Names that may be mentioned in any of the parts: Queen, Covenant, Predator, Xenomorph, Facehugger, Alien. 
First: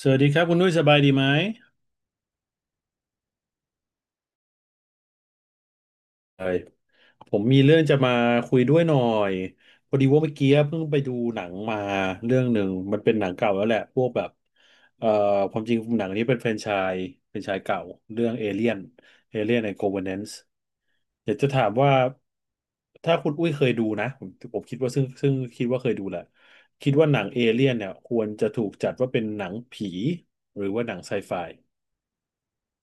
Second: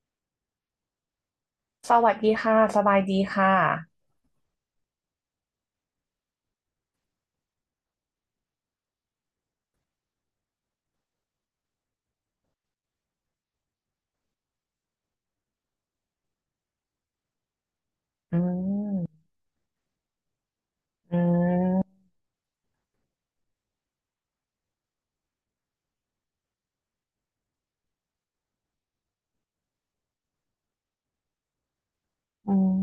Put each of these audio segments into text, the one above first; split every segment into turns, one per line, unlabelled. สวัสดีครับคุณนุ้ยสบายดีไหม
สวัสดีค่ะสบายดีค่ะ
เอ้ผมมีเรื่องจะมาคุยด้วยหน่อยพอดีว่าเมื่อกี้เพิ่งไปดูหนังมาเรื่องหนึ่งมันเป็นหนังเก่าแล้วแหละพวกแบบเอ่อความจริงหนังนี้เป็นส์แฟรนไชส์เก่าเรื่อง
อื
เอเลียน
ม
เอเลียนในโคเวเนนซ์
อื
อยากจะถาม
ม
ว่าถ้าคุณอุ้ยเคยดูนะผมคิดว่าซึ่งคิดว่าเคยดูแหละคิดว่าหนังเอเลียนเนี่ยควรจะถูกจัดว่าเป็นหนังผีหรือว่าหนังไซไฟ
อืม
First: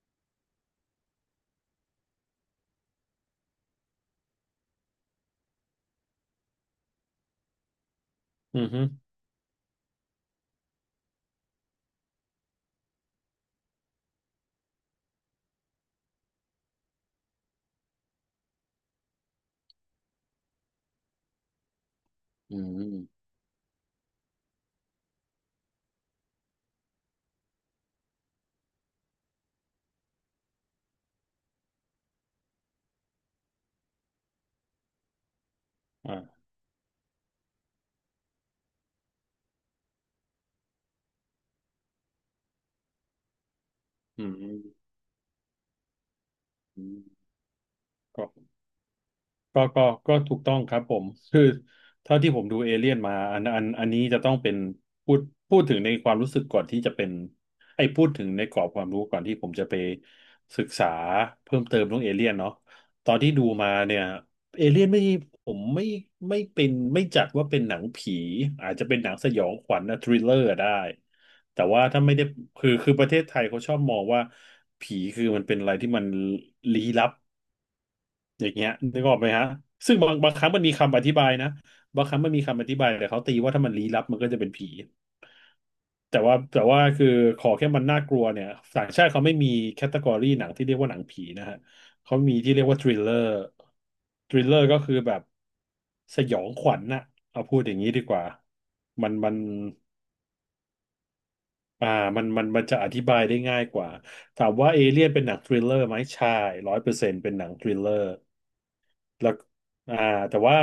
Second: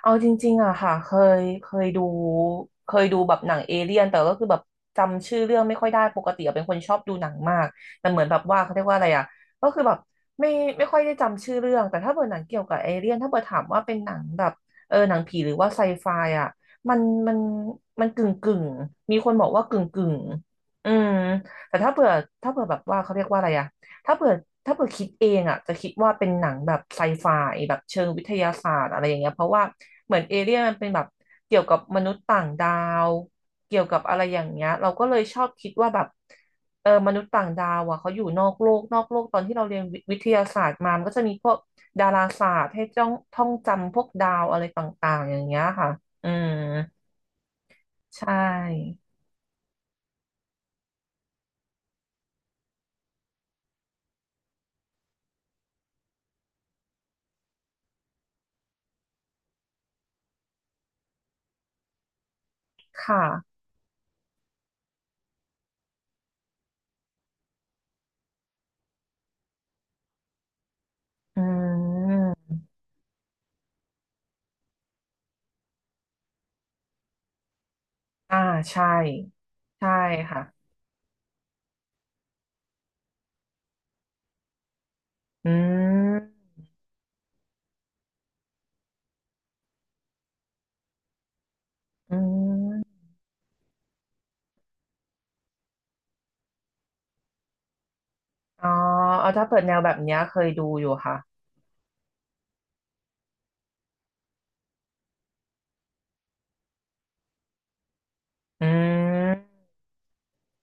เอาจริงๆอะค่ะเคยดูเคยดูแบบหนังเอเลี่ยนแต่ก็คือแบบจำชื่อเรื่องไม่ค่อยได้ปกติอะเป็นคนชอบดูหนังมากแต่เหมือนแบบ
อื
ว่า
อ
เขา
ฮึ
เรียกว่าอะไรอะก็คือแบบไม่ไม่ค่อยได้จำชื่อเรื่องแต่ถ้าเปิดหนังเกี่ยวกับเอเลี่ยนถ้าเปิดถามว่าเป็นหนังแบบเออหนังผีหรือว่าไซไฟอะมันมันมันกึ่งกึ่งมีคนบอกว่ากึ่งกึ่งอืมแต่ถ้าเผื่อถ้า
อ
เผื่อแบบว่าเขาเรี
ื
ยกว่าอะไรอะ ถ้าเผื่อถ้าเผื่อคิดเองอ่ะจะคิดว่าเป็นหนังแบบไซไฟแบบเชิงวิทยาศาสตร์อะไรอย่างเงี้ยเพราะว่าเหมือนเอเลี่ยนมันเป็นแบบเกี่ยวกับมนุษย์ต่างดาวเกี่ยวกับอะไรอย่างเงี้ยเราก็เลยชอบคิดว่าแบบ
ม
เออมนุษย์ต่างดาวอ่ะเขาอยู่นอกโลกนอกโลกตอนที่เราเรียนวิทยาศาสตร์มามันก็จะมีพวกดาราศาสตร์ให้จ้องท่องจำพวก
อื
ดาวอะไรต
ม
่างๆอย่างเงี้ยค่ะอืม
อืม
ใช
ก็
่
ก็ถูกต้องครับผมคือเท่าที่ผมดูเอเลี่ยนมาอันนี้จะต้องเป็นพูดพูดถึงในความรู้สึกก่อนที่จะเป็นไอ้พูดถึงในกรอบความรู้ก่อนที่ผมจะไปศึกษาเพิ่มเติมเรื่องเอเลี่ยนเนาะตอน
ค่ะ
ที่ดูมาเนี่ยเอเลี่ยนไม่ผมไม่ไม่เป็นไม่จัดว่าเป็นหนังผีอาจจะเป็นหนังสยองขวัญนะทริลเลอร์ได้
อื
แต่ว่าถ้าไม่ได้
ม
คือประเทศไทยเขาชอบมองว่าผีคือมันเป็นอะไรที่มันลี้ลับ
อ่า
อย่างเงี้ย
ใช่
นึกออกไหมฮะ
ใช่
ซึ่งบางค
ค่ะ
รั้งมันมีคำอธิบายนะบางครั้งมันมีคำอธิบายแต่เขาตีว่าถ้ามันลี้ลับมันก็จะเป็นผี
อื
แต่ว่า
ม
แต่ว่าคือขอแค่มันน่ากลัวเนี่ยต่างชาติเขาไม่มีแคตตากรีหนังที่เรียกว่าหนังผีนะฮะ
อื
เขามีที่เรียกว่าทริ
ม
ลเลอร์ทริลเลอร์ก็คือแบบสยองขวัญน่ะเอาพูดอย่างนี้ดีกว่า
อ๋อ
มัน
เอา
มัน
ถ้าเปิดแนวแบบเนี้ยเคยดูอยู่ค่ะ
อ่ามันมันจะอธิบายได้ง่ายกว่าถามว่าเอเลียนเป็นหนังทริลเลอร์ไหมใช่ร้อยเปอร์เซ็นต์เป็นหนังทริลเลอร์
อื
แล้ว
ม
อ่าแต่ว่า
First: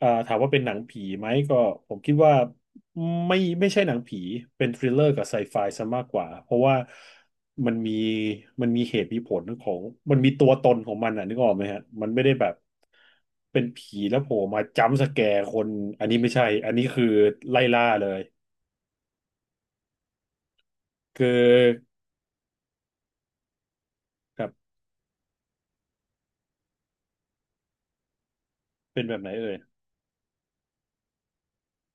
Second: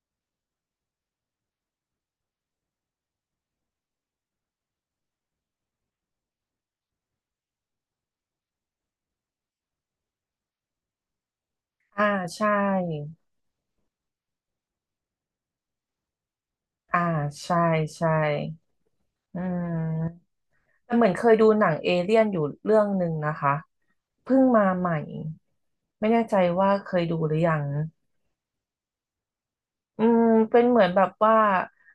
ถามว่าเป็นหนังผีไหมก็ผมคิดว่าไม่ไม่ใช่หนังผีเป็นทริลเลอร์กับไซไฟซะมากกว่าเพราะว่ามันมีมันมีเหตุมีผลของมันมีตัวตนของมันอ่ะนึกออกไหมฮะมั
อ่า
นไม่ได้แบ
ใช่
บเป็นผีแล้วโผล่มาจัมป์สแกร์คนอันนี้ไม่ใช่อันนี้
อ่า
คือ
ใช่
ไล่ล่าเล
ใช่
ย
อืมแต่เหมือน
คื
เค
อ
ยดูหนังเอเลี่ยนอยู่เรื่องหนึ่งนะคะเพิ่
ค
ง
รับ
มาใหม่ไม่แน่ใจว่าเคยดูหรือยัง
เป็นแบบไหนเอ่ย
อืมเป็นเหมือนแบบว่า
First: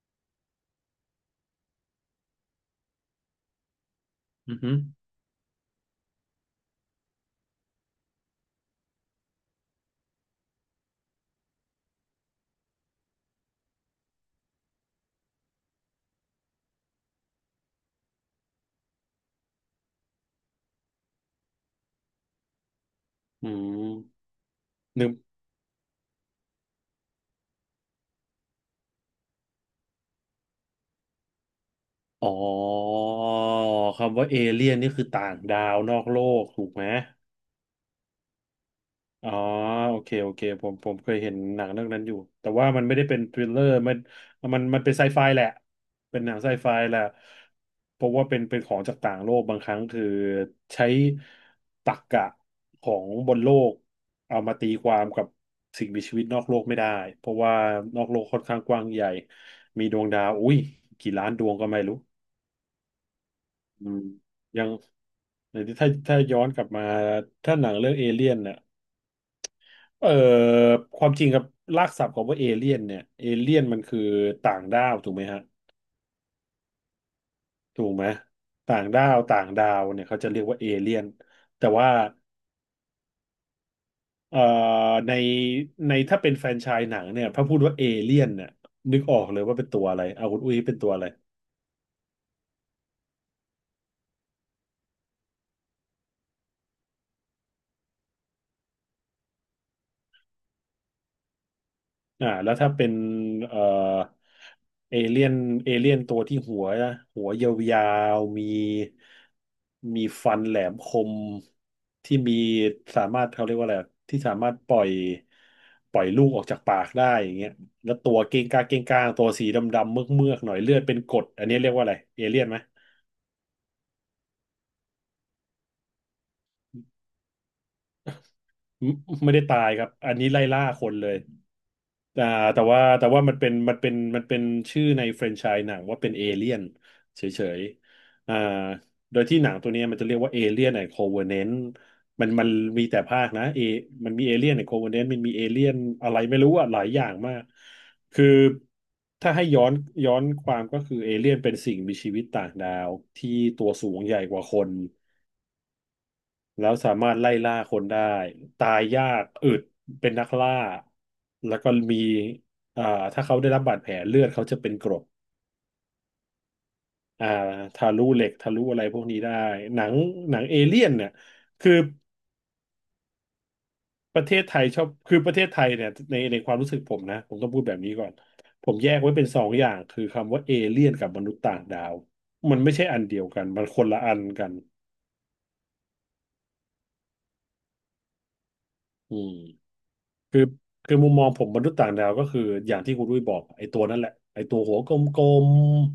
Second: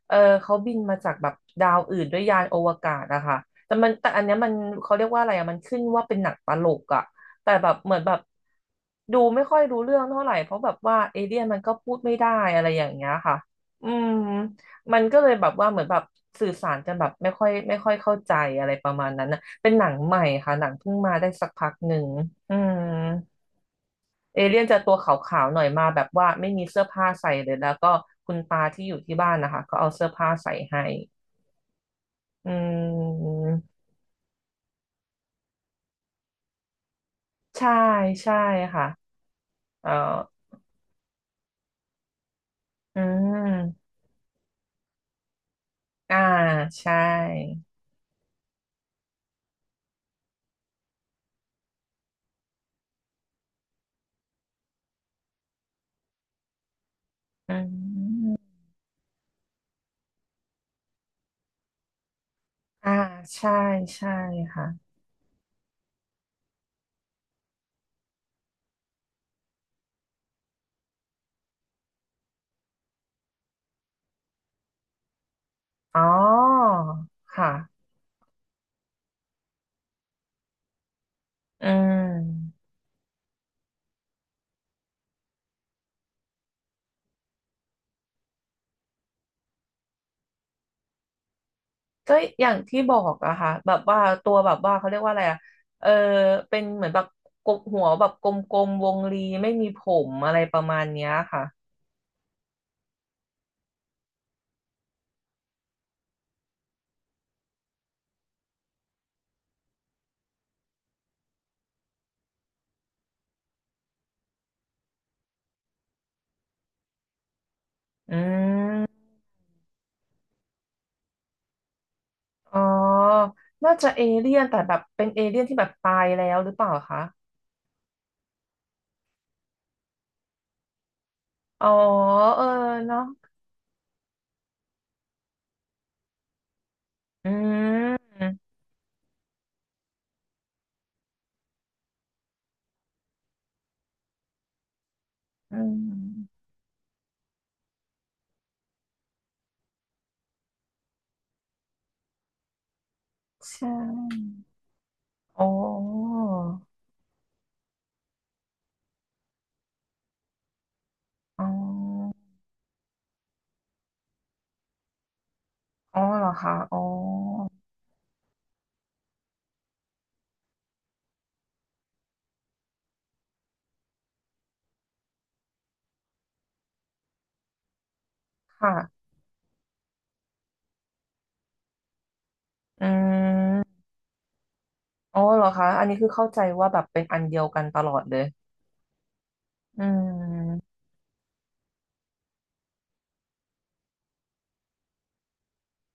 เออเขาบินมาจากแบบดาวอื่นด้วยยานอวกาศอะค่ะแต่มันแต่อันเนี้ยมัน
อือฮึ
เขาเรียกว่าอะไรอะมันขึ้นว่าเป็นหนังตลกอะแต่แบบเหมือนแบบดูไม่ค่อยรู้เรื่องเท่าไหร่เพราะแบบว่าเอเลี่ยนมันก็พูดไม่ได้อะไรอย่างเงี้ยค่ะอืมมันก็เลยแบบว่าเหมือนแบบสื่อสารกันแบบไม่ค่อยเข้าใจอะไรประมาณนั้นนะเป็นหนังใหม่ค่ะหนังเพิ่งมาได้สักพักหนึ่งอืม
อื
เอเลี่ยนจะตัวข
ม
าวๆหน่อยมาแบบว่าไม่มีเสื้อผ้าใส่เลยแล้วก็คุณตาที่อยู่ที่บ้านนะคะก็เอาเสื้อผ้าใส่ให้
อ๋อ
อืม
คำว่าเอเลี่ยนนี่คือต่างดาวนอกโลกถูกไหม
ใช่ใช่ค่ะ
อ๋อ
เออ
โอเคโอเคผมเคยเห็นหนังเรื่องนั้นอยู่แต่ว่ามันไม่
อื
ได้เป็นทริลเลอร์
ม
มันเป็นไซไฟแหละ
อ่า
เป็นหนังไซไฟ
ใช
แหละ
่
เพราะว่าเป็นของจากต่างโลกบางครั้งคือใช้ตรรกะของบนโลกเอามาตีความกับสิ่งมีชีวิตนอกโลกไม่ได้เพราะ
อื
ว่านอกโลกค่อน
ม
ข้างกว้างใหญ่มีดวงดาวอุ้ยกี่ล้านดวงก็ไม่รู้
อ่าใช่
อืม
ใช่
ยัง
ค่ะ
หรือถ้าถ้าย้อนกลับมาถ้าหนังเรื่องเอเลี่ยนเนี่ยเอ่อความจริงครับรากศัพท์ของว่าเอเลี่ยนเนี่ยเอเลี่ยนมันคือต่างดาวถูกไหมฮะ
อ๋อค่ะ
ถูกไหมต่างดาวต่างดาวเนี่ยเขาจะเรียกว่าเอเลี่ยน
อื
แต่ว่า
ม
เอ่อในในถ้าเป็นแฟรนไชส์หนังเนี่ยพอพูดว่าเอเลี่ยนเนี่ยนึกออกเลยว่าเป็นตัวอะไรเอาคุณอุ้ยเป็นตัวอะไร
ก็อย่างที่บอกอะค่ะแบบว่าตัวแบบว่าเขาเรียกว่าอะไรอะเออเป็นเหมือนแบบกบหัวแบบกลมๆวงรีไม่มีผมอะไรประมาณเนี้ยค่ะ
อ่าแล้วถ้าเป็นเอ่อเอเลี่ยนเอเลี่ยนตัวที่หัวหัวยาวๆมีมีฟันแหลมคมที่มีสามารถเขาเรียกว่าอะไรอะที่สามารถปล่อยลูกออกจากปากได้อย่างเงี้ยแล้วตั
อื
วเก้งก้างเก้
ม
งก้างตัวสีดำๆเมือกๆหน่อยเลือดเป็นกรดอันนี้เรียกว่าอะไรเอเลี่ยนไหม
อ๋อน่าจะเอเลี่ยนแต่แบบเป็นเอเลี่ยนที่แบบตายแล้วหรือเปล่าคะ
ไม่ไม่ได้ตายครับอันนี้ไล่ล่าคนเลย
อ๋อ
แต่
เออ
แต่ว่า
เนาะ
แต่ว่ามันเป็นชื่อในแฟรนไชส์หนังว่าเป็นเอเลี่ยนเฉ
อื
ย
ม
ๆอ่าโดยที่หนังตัวเนี้ยมันจะเรียกว่าเอเลี่ยนไอโคเวเนนมันมีแต่ภาคนะเอมันมีเอเลี่ยนไอโคเวเนนมันมีเอ
อื
เลี่ยนอะไรไม่
ม
รู้อะหลายอย่างมากคือถ้าให้ย้อนความก็คือเอเลี่ยนเป็นสิ่งมีชีวิตต่างดาวที่ตั
ใช่
วสูงใหญ่กว่าคน
อ๋อ
แล้วสามารถไล่ล่าคนได้ตายยากอึดเป็นนักล่า
อ๋
แล้วก็มี
อ
อ่าถ้าเขาได้รับบาดแผลเลือดเขาจะเป็นกรด
อ๋อเหรอคะอ๋อ
อ่าทะลุเหล็กทะลุอะไรพวกนี้ได้หนังหนังเอเลี่ยนเนี่ยคือประเทศไทยชอบคือประเทศไทยเนี่ยในความรู้สึกผมนะผมต้องพูดแบบนี้ก่อนผ
ค่ะ
มแยกไว้เป็นสองอย่างคือคำว่าเอเลี่ยนกับมนุษย์ต่างดาวมันไม่ใช่
อื
อันเดียวกันมันค
ม
นละอันกัน
อ๋อเหรอคะ อันนี้คือเข้าใจว่าแบบเป็นอันเดียวกันตลอดเลย
อืม
อื
คือ
ม
คือมุมมองผมมนุษย์ต่างดาวก็คืออย่างที่คุณดุ้ยบอกไอ้ตัวนั่นแหละไอ้ตัวหัวกลม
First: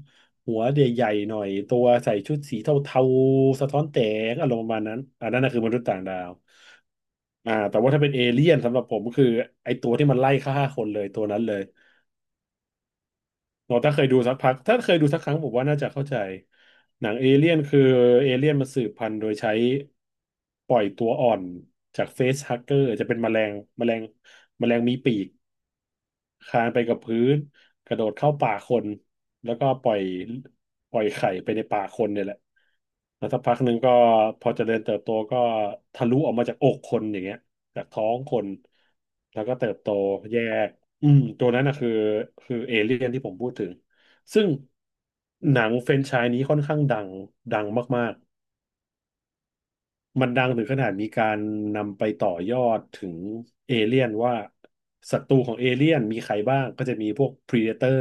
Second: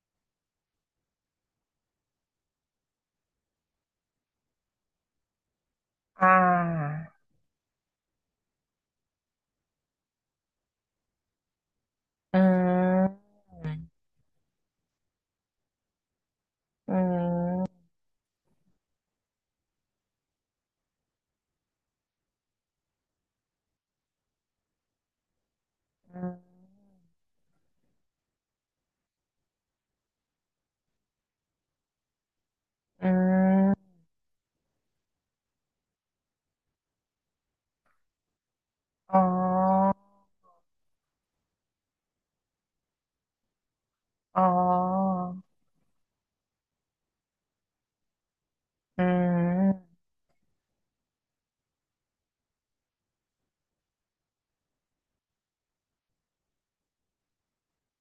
ๆหัวใหญ่ๆหน่อยตัวใส่ชุดสีเทาๆสะท้อนแสงอารมณ์ประมาณนั้นอันนั้นนะคือมนุษย์ต่างดา
อ่
ว
า
แต่ว่าถ้าเป็นเอเลี่ยนสำหรับผมก็คือไอ้ตัวที่มันไล่ฆ่าคนเลยตัวนั้นเลย
อืม
เราถ้าเคยดูสักพักถ้าเคยดูสักครั้งผมว่าน่าจะเข้าใจ
อื
หนังเอเลี่ยนคือ
ม
เอเลี่ยนมันสืบพันธุ์โดยใช้ปล่อยตัวอ่อนจากเฟสฮักเกอร์จะเป็นแมลงแมลงแมลงมีปีก
อืม
คลานไปกับพื้นกระโดดเข้าป่าคนแล้วก็ปล่อยไข่ไปในป่าคนเนี่ยแหละ
อื
แล้วสักพักหนึ่งก็
ม
พอเจริญเติบโตก็ทะลุออกมาจากอกคนอย่างเงี้ยจากท้องคน
อ๋
แล้วก็เติบโต
อ
แยกอืมตัวนั้นนะคือเอเลี่ยนที่ผมพูดถึง
อ๋
ซึ่
อ
งหนังแฟรนไชส์นี้ค่อนข้างดังดังมาก
อืม
มันดังถึงขนาดมีการนำไปต่อยอดถึงเอเลี่ยนว่าศัตรูของเอเลี่ยนมีใครบ้างก็จะมีพวก Predator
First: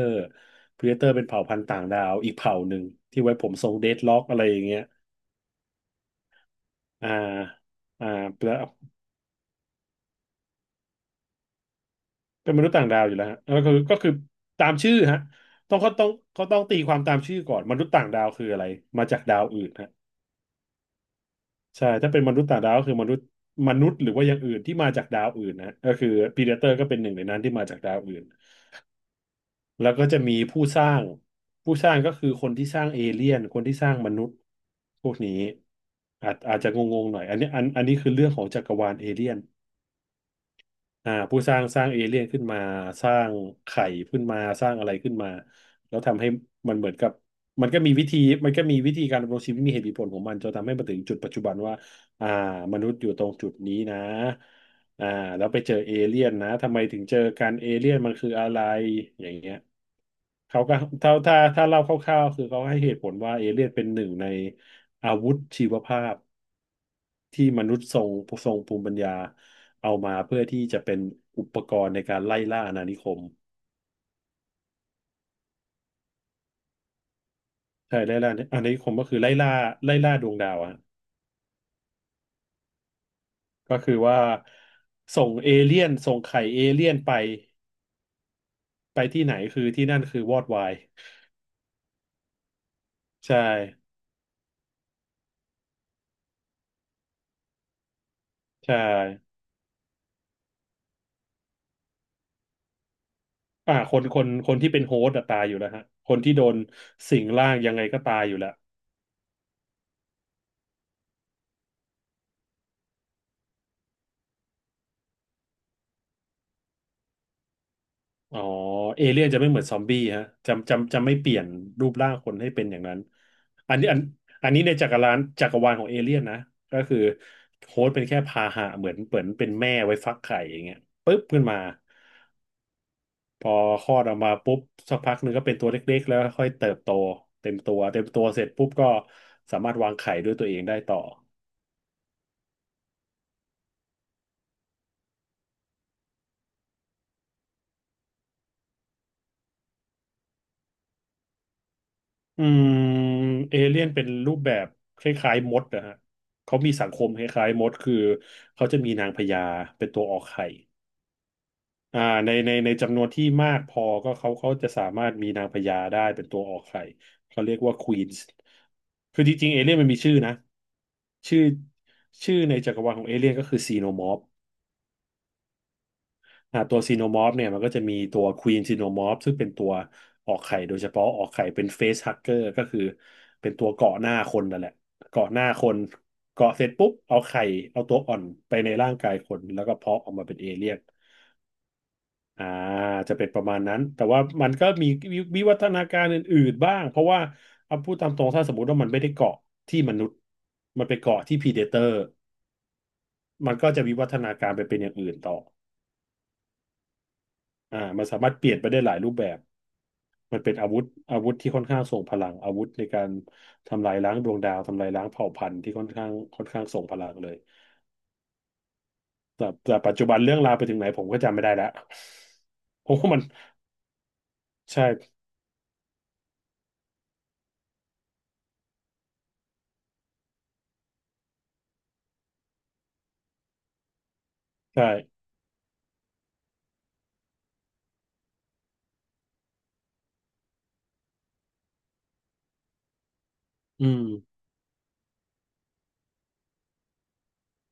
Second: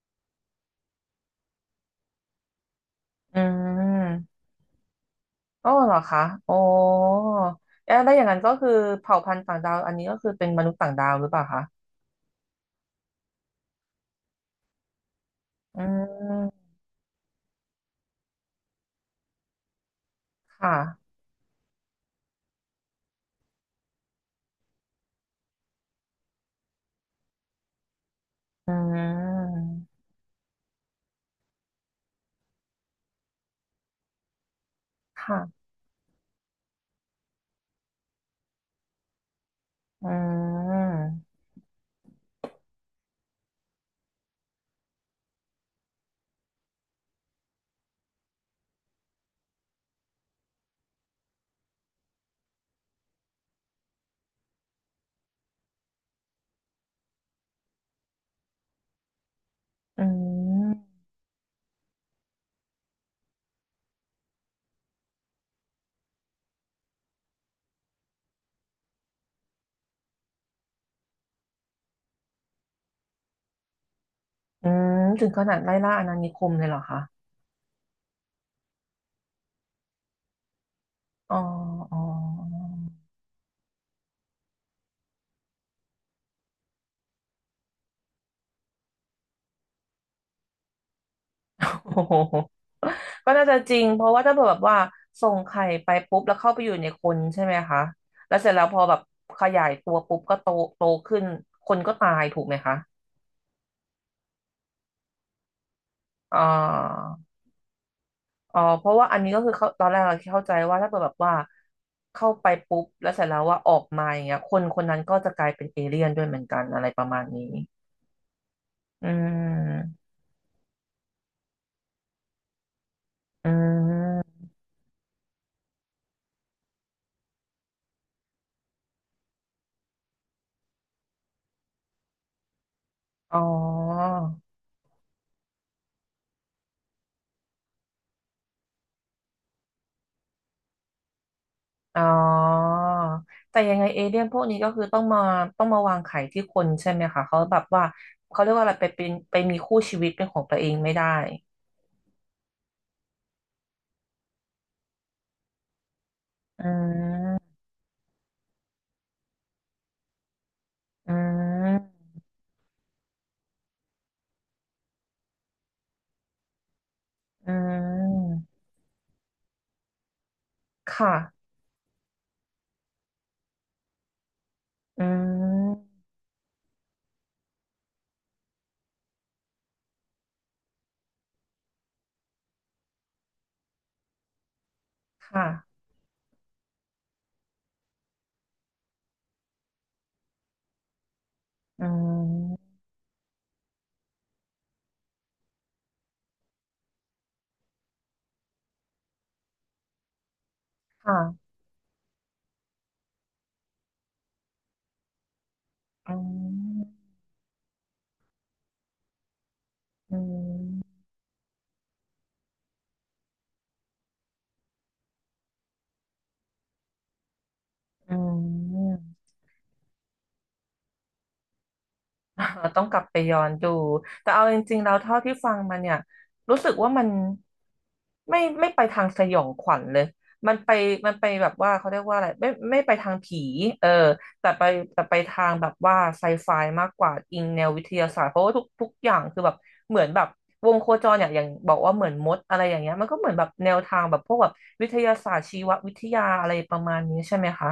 Predator เป็นเผ่าพันธุ์ต่างดาวอีกเผ่าหนึ่งที่ไว้
อื
ผมทรงเดดล็อกอะไร
ม
อย่างเงี้ย
โอ้เหรอคะโอ้
อ่า
เอ๊ะ
อ่า
แล้วอย่างนั้นก็
แล้ว
คือเผ่าพันธุ์ต่างดาวอันนี้ก็คือเป็นมนุษย์ต่างดาวหรือเปล่าคะ
เป็นมนุษย์ต่างดาวอยู่แล้วฮะแล้วก็คือตามชื่อฮะต้อง
อื
เขาต้องเขาต้อง
ม
ตีความตามชื่อก่อนมนุษย์ต่างดาวคืออะไรมาจากดาวอื่นฮะ
ค่ะ
ใช่ถ้าเป็นมนุษย์ต่างดาวก็คือมนุษย์หรือว่าอย่างอื่นที่มาจากดาวอื่นนะก็คือพีเดเตอร์ก็เป็นหนึ่งในนั้นที่มาจากดาวอื่น
อืม
แล้วก็จะมีผู้สร้าง ผู้สร้างก็คือคนที่สร้างเอเลี่ยน คนที่สร้างมนุษย์พวกนี้
ค่ะ
อาจจะงงๆหน่อยอันนี้อันนี้คือเรื่องของจักรวาลเอเลี่ยน
อืม
ผู้สร้างสร้างเอเลี่ยนขึ้นมาสร้างไข่ขึ้นมาสร้างอะไรขึ้นมาแล้วทำให้มันเหมือนกับมันก็มีวิธีมันก็มีวิธีการดำรงชีวิตมีเหตุมีผลของมันจนทำให้มาถึงจุดปัจจุบันว่าอ่ามนุษย์อยู่ตรงจุดนี้นะอ่าแล้วไปเจอเอเลี่ยนนะทำไมถึงเจอกันเอเลี่ยนมันคืออะไรอย่างเงี้ย
อื
เขาก็ถ้า
ม
ถ้าถ้าเล่าคร่าวๆคือเขาให้เหตุผลว่าเอเลี่ยนเป็นหนึ่งในอาวุธชีวภาพ ที่มนุษย์ทรงภูมิปัญญาเอามาเพื่อที่จะเป็นอุปกรณ์ในการไล่ล่าอาณานิคม
อืมถึงขนาดไล่ล่าอาณานิคมเลยเหรอคะ
ใช่ไล่ล่าอาณานิคมก็คือไล่ล่าดวงดาวอะ
อ๋อ อ๋อ
ก็คือว่าส่งเอเลี่ยนส่งไข่เอเลี่ยนไปไปที่ไหนคือที่นั่นคือวอดวาย
โอ้โหก็
ใช่
น่าจะจริงเพราะว่าถ้าเผื่อแบบว่าส่งไข่ไปปุ๊บแล้วเข้าไปอยู่ในคนใช่ไหมคะแล้วเสร็จแล้ว
ใช่
พอแบบขยายตัวปุ๊บก็โตโตขึ้นคนก็ตายถูกไหมคะ
คนที่เป็นโฮสต์อะตายอยู่แล้วฮะคนที่
อ่
โดน
า
สิงร่างยังไงก็ตายอยู่แล้ว
อ๋อเพราะว่าอันนี้ก็คือเขาตอนแรกเราเข้าใจว่าถ้าเกิดแบบว่าเข้าไปปุ๊บแล้วเสร็จแล้วว่าออกมาอย่างเงี้ยคนคนนั้นก็จะกลายเป็นเอเลี่ยนด้วยเหมือนกันอะไรประมาณนี้
อ๋อเอ
อื
เลี่ยนจะไม่เหมือนซอมบี้
ม
ฮะจะไม่เปลี่ยนรูปร่างคนให้เป็นอย่างนั้น
อื
อันนี้อัน
ม
อันนี้ในจักรวาลของเอเลี่ยนนะก็คือโฮสต์เป็นแค่พาหะเหมือนเป็นแม่ไว้ฟักไข่อย่างเงี้ยปุ๊บขึ้นมา
อ๋อ
พอคลอดออกมาปุ๊บสักพักหนึ่งก็เป็นตัวเล็กๆแล้วค่อยเติบโตเต็มตัวเสร็จปุ๊บก็สามารถวางไข่ด้วยตัวเองได้ต่อ
อ๋อ แต่ยังไงเอเลี่ยนพวกนี้ก็คือต้องมาวางไข่ที่คนใช่ไหมคะเขาแบบว่าเขาเรียกว่าอะไรไปเป็นไปมีคู่ชีวิตเป็นของตัวเองไม่ได้
อืมเอเลี่ยนเป็นรูปแบบคล้ายๆมดนะฮะ เขา
อื
มีสังคมคล้าย
ม
ๆมดคือเขาจะมีนางพญาเป็นตัวออกไข่
อื
อ่า
ม
ในจำนวนที่มากพอก็เขาจะสามารถมีนางพญาได้เป็นตัวออกไข่เขา
อื
เรียกว่าควีนส์
ม
คือจริงๆเอเลี่ยนมันมีชื่อนะ
ค
ชื่อ
่ะ
ชื่อในจักรวาลของเอเลี่ยนก็คือซีโนมอร์ฟ
อืม
ตัวซีโนมอร์ฟเนี่ยมันก็จะมีตัวควีนซีโนมอร์ฟซึ่งเป็นตัวออกไข่โดยเฉพาะออกไข่เป็นเฟสฮักเกอร์ก็คือเป็นตัวเกาะหน้าคนนั่นแหละเกาะหน้า
ค่ะ
คนเกาะเสร็จปุ๊บเอาไข่เอาตัวอ่อนไปในร่างกายคนแล้วก็เพาะออกมาเป็นเอเลี่ยน
อื
อ่า
ม
จะเป็นประมาณนั้นแต่ว่ามันก็มีวิวัฒนาการอื่นๆบ้างเพราะว่าเอาพูดตามตรงถ้าสมมติว่ามันไม่ได้เกาะที่มนุษย์มันไป
ค่ะ
เกาะที่พรีเดเตอร์มันก็จะวิวัฒนาการไปเป็นอย่างอื่นต่อ
อืม
มันสามารถเปลี่ยนไปได้หลายรูปแบบ
อื
มันเป็นอาวุธ
ม
อาวุธที่ค่อนข้างทรงพลังอาวุธในการทำลายล้างดวงดาวทำลายล้างเผ่าพันธุ์ที่ค่อนข้างทรงพลังเลย
อืม
แต่ปัจจุบันเรื่องราวไปถึงไหนผมก็จำไม่ได้แล้ว
อ่าต้อ ง
ผ
ก
ม
ลับ
ว่า
ไป
มัน
ย้อนดู แต่เอาจริง
ใช่
ๆแล้วเท่าที่ฟังมาเนี่ยรู้สึกว่ามันไม่ไม่ไปทางสยองขวัญเลยมันไปมันไปแบบว่าเขาเรียกว่าอะไรไม่ไม่ไปทางผีเออแต่ไป
ใช่
แต่ไปทางแบบว่าไซไฟมากกว่าอิงแนววิทยาศาสตร์เพราะว่าทุกอย่างคือแบบเหมือนแบบวงโคจรอย่างอย่างบอกว่าเหมือนมดอะไรอย่างเงี้ยมันก็เหมือนแบบแนว
อื
ทา
ม
งแบบพวกแบบวิทยาศาสตร์ชีววิทยาอะไรประมาณนี้ใช่ไหมคะ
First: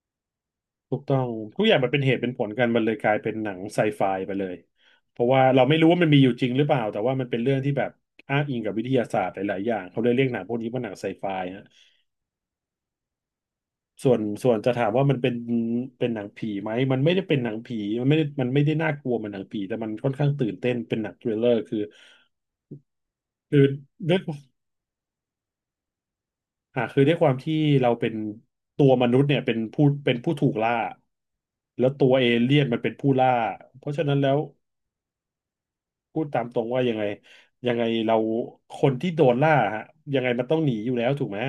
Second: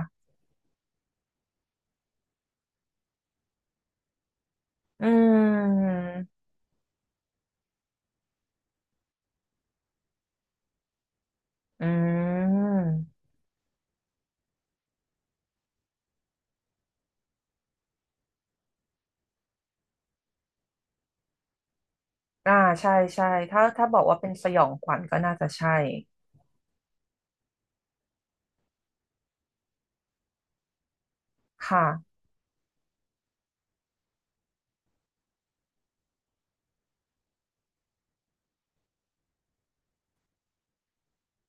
ถูกต้องทุกอย่างมันเป็นเหตุเป็นผลกันมันเลยกลายเป็นหนังไซไฟไปเลย
อื
เพราะว่าเราไม่รู้ว่ามันมีอยู่
ม
จริงหรือเปล่าแต่ว่ามันเป็นเรื่องที่แบบอ้างอิงกับวิทยาศาสตร์หลายๆอย่างเขาเลยเรียกหนังพวกนี้ว่าหนังไซไฟ
อืม
ส่วนจะถามว่ามันเป็นหนังผีไหม มันไม่ได้เป็นหนังผี มันไม่ได้น่ากลัวเหมันหนังผี แต่มันค่อนข้างตื่นเต้นเป็นหนังทริลเลอร์คือ
อ่าใช่ใช่
คื
ถ้า
อ
ถ้าบอก
ด้
ว่า
วย
เป็นสยองขวัญก็น่าจะใช่
คือด้วยความที่เราเป็นตัวมนุษย์เนี่ยเป็นผู้ถูกล่า
ค่ะ
แล้วตัวเอเลี่ยนมันเป็นผู้ล่าเพราะฉะนั้นแล้วพูดตามตรงว่ายังไงเราคนที่โดนล่าฮะยังไงมันต้องหนีอยู่แล้วถูกไหม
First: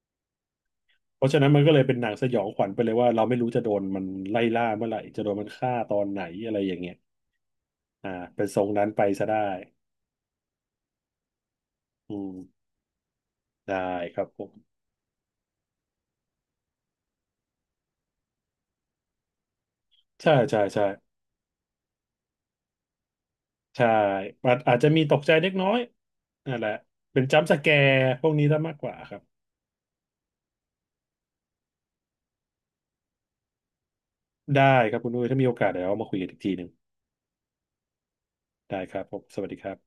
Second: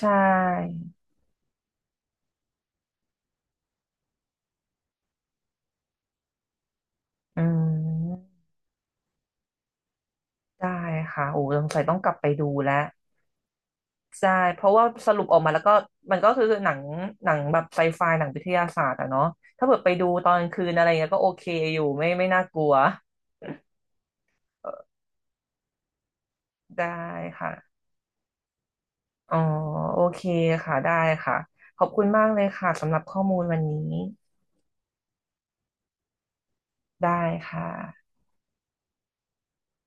ใช่
เพราะฉะนั้นมันก็เลยเป็นหนังสยองขวัญไปเลยว่าเราไม่รู้จะโดนมันไล่ล่าเมื่อไหร่จะโดนมันฆ่าตอนไหนอะไรอย่างเงี้ย
อื
อ่า
ม
เป็นทรงนั้นไปซะได้
ได้ค่ะโอ้สงสัยต้องกลับ
อื
ไป
ม
ดูแล้ว
ได้ครับ
ใช่
ผม
เพราะว่าสรุปออกมาแล้วก็มันก็คือหนังหนังแบบไซไฟหนังวิทยาศาสตร์อะเนาะถ้าเกิดไปดูตอ
ใช่
นกลาง
ใช่
คืนอะ
ใช่
ไรเงี้ยก็โอเคอยู่ไม่ไม่น่ากลัว
ใช่อาจ
เอ
อาจ
อ
จะมีตกใจเล็กน้อยนั่นแหละ
ได้
เป็นจัมป์
ค่ะ
สแกร์พวกนี้ซะมากกว่าครับ
อ๋อโอเคค่ะได้ค่ะขอบคุณมากเลยค่ะสำหรับข้อมูลวันนี้
ได้ครับคุณดุ้ยถ้ามีโอกาสเดี๋ยวเรามาคุยกันอีกทีหนึ่ง
ได้ค่ะ
ได้ครับผมสวัสดีครับ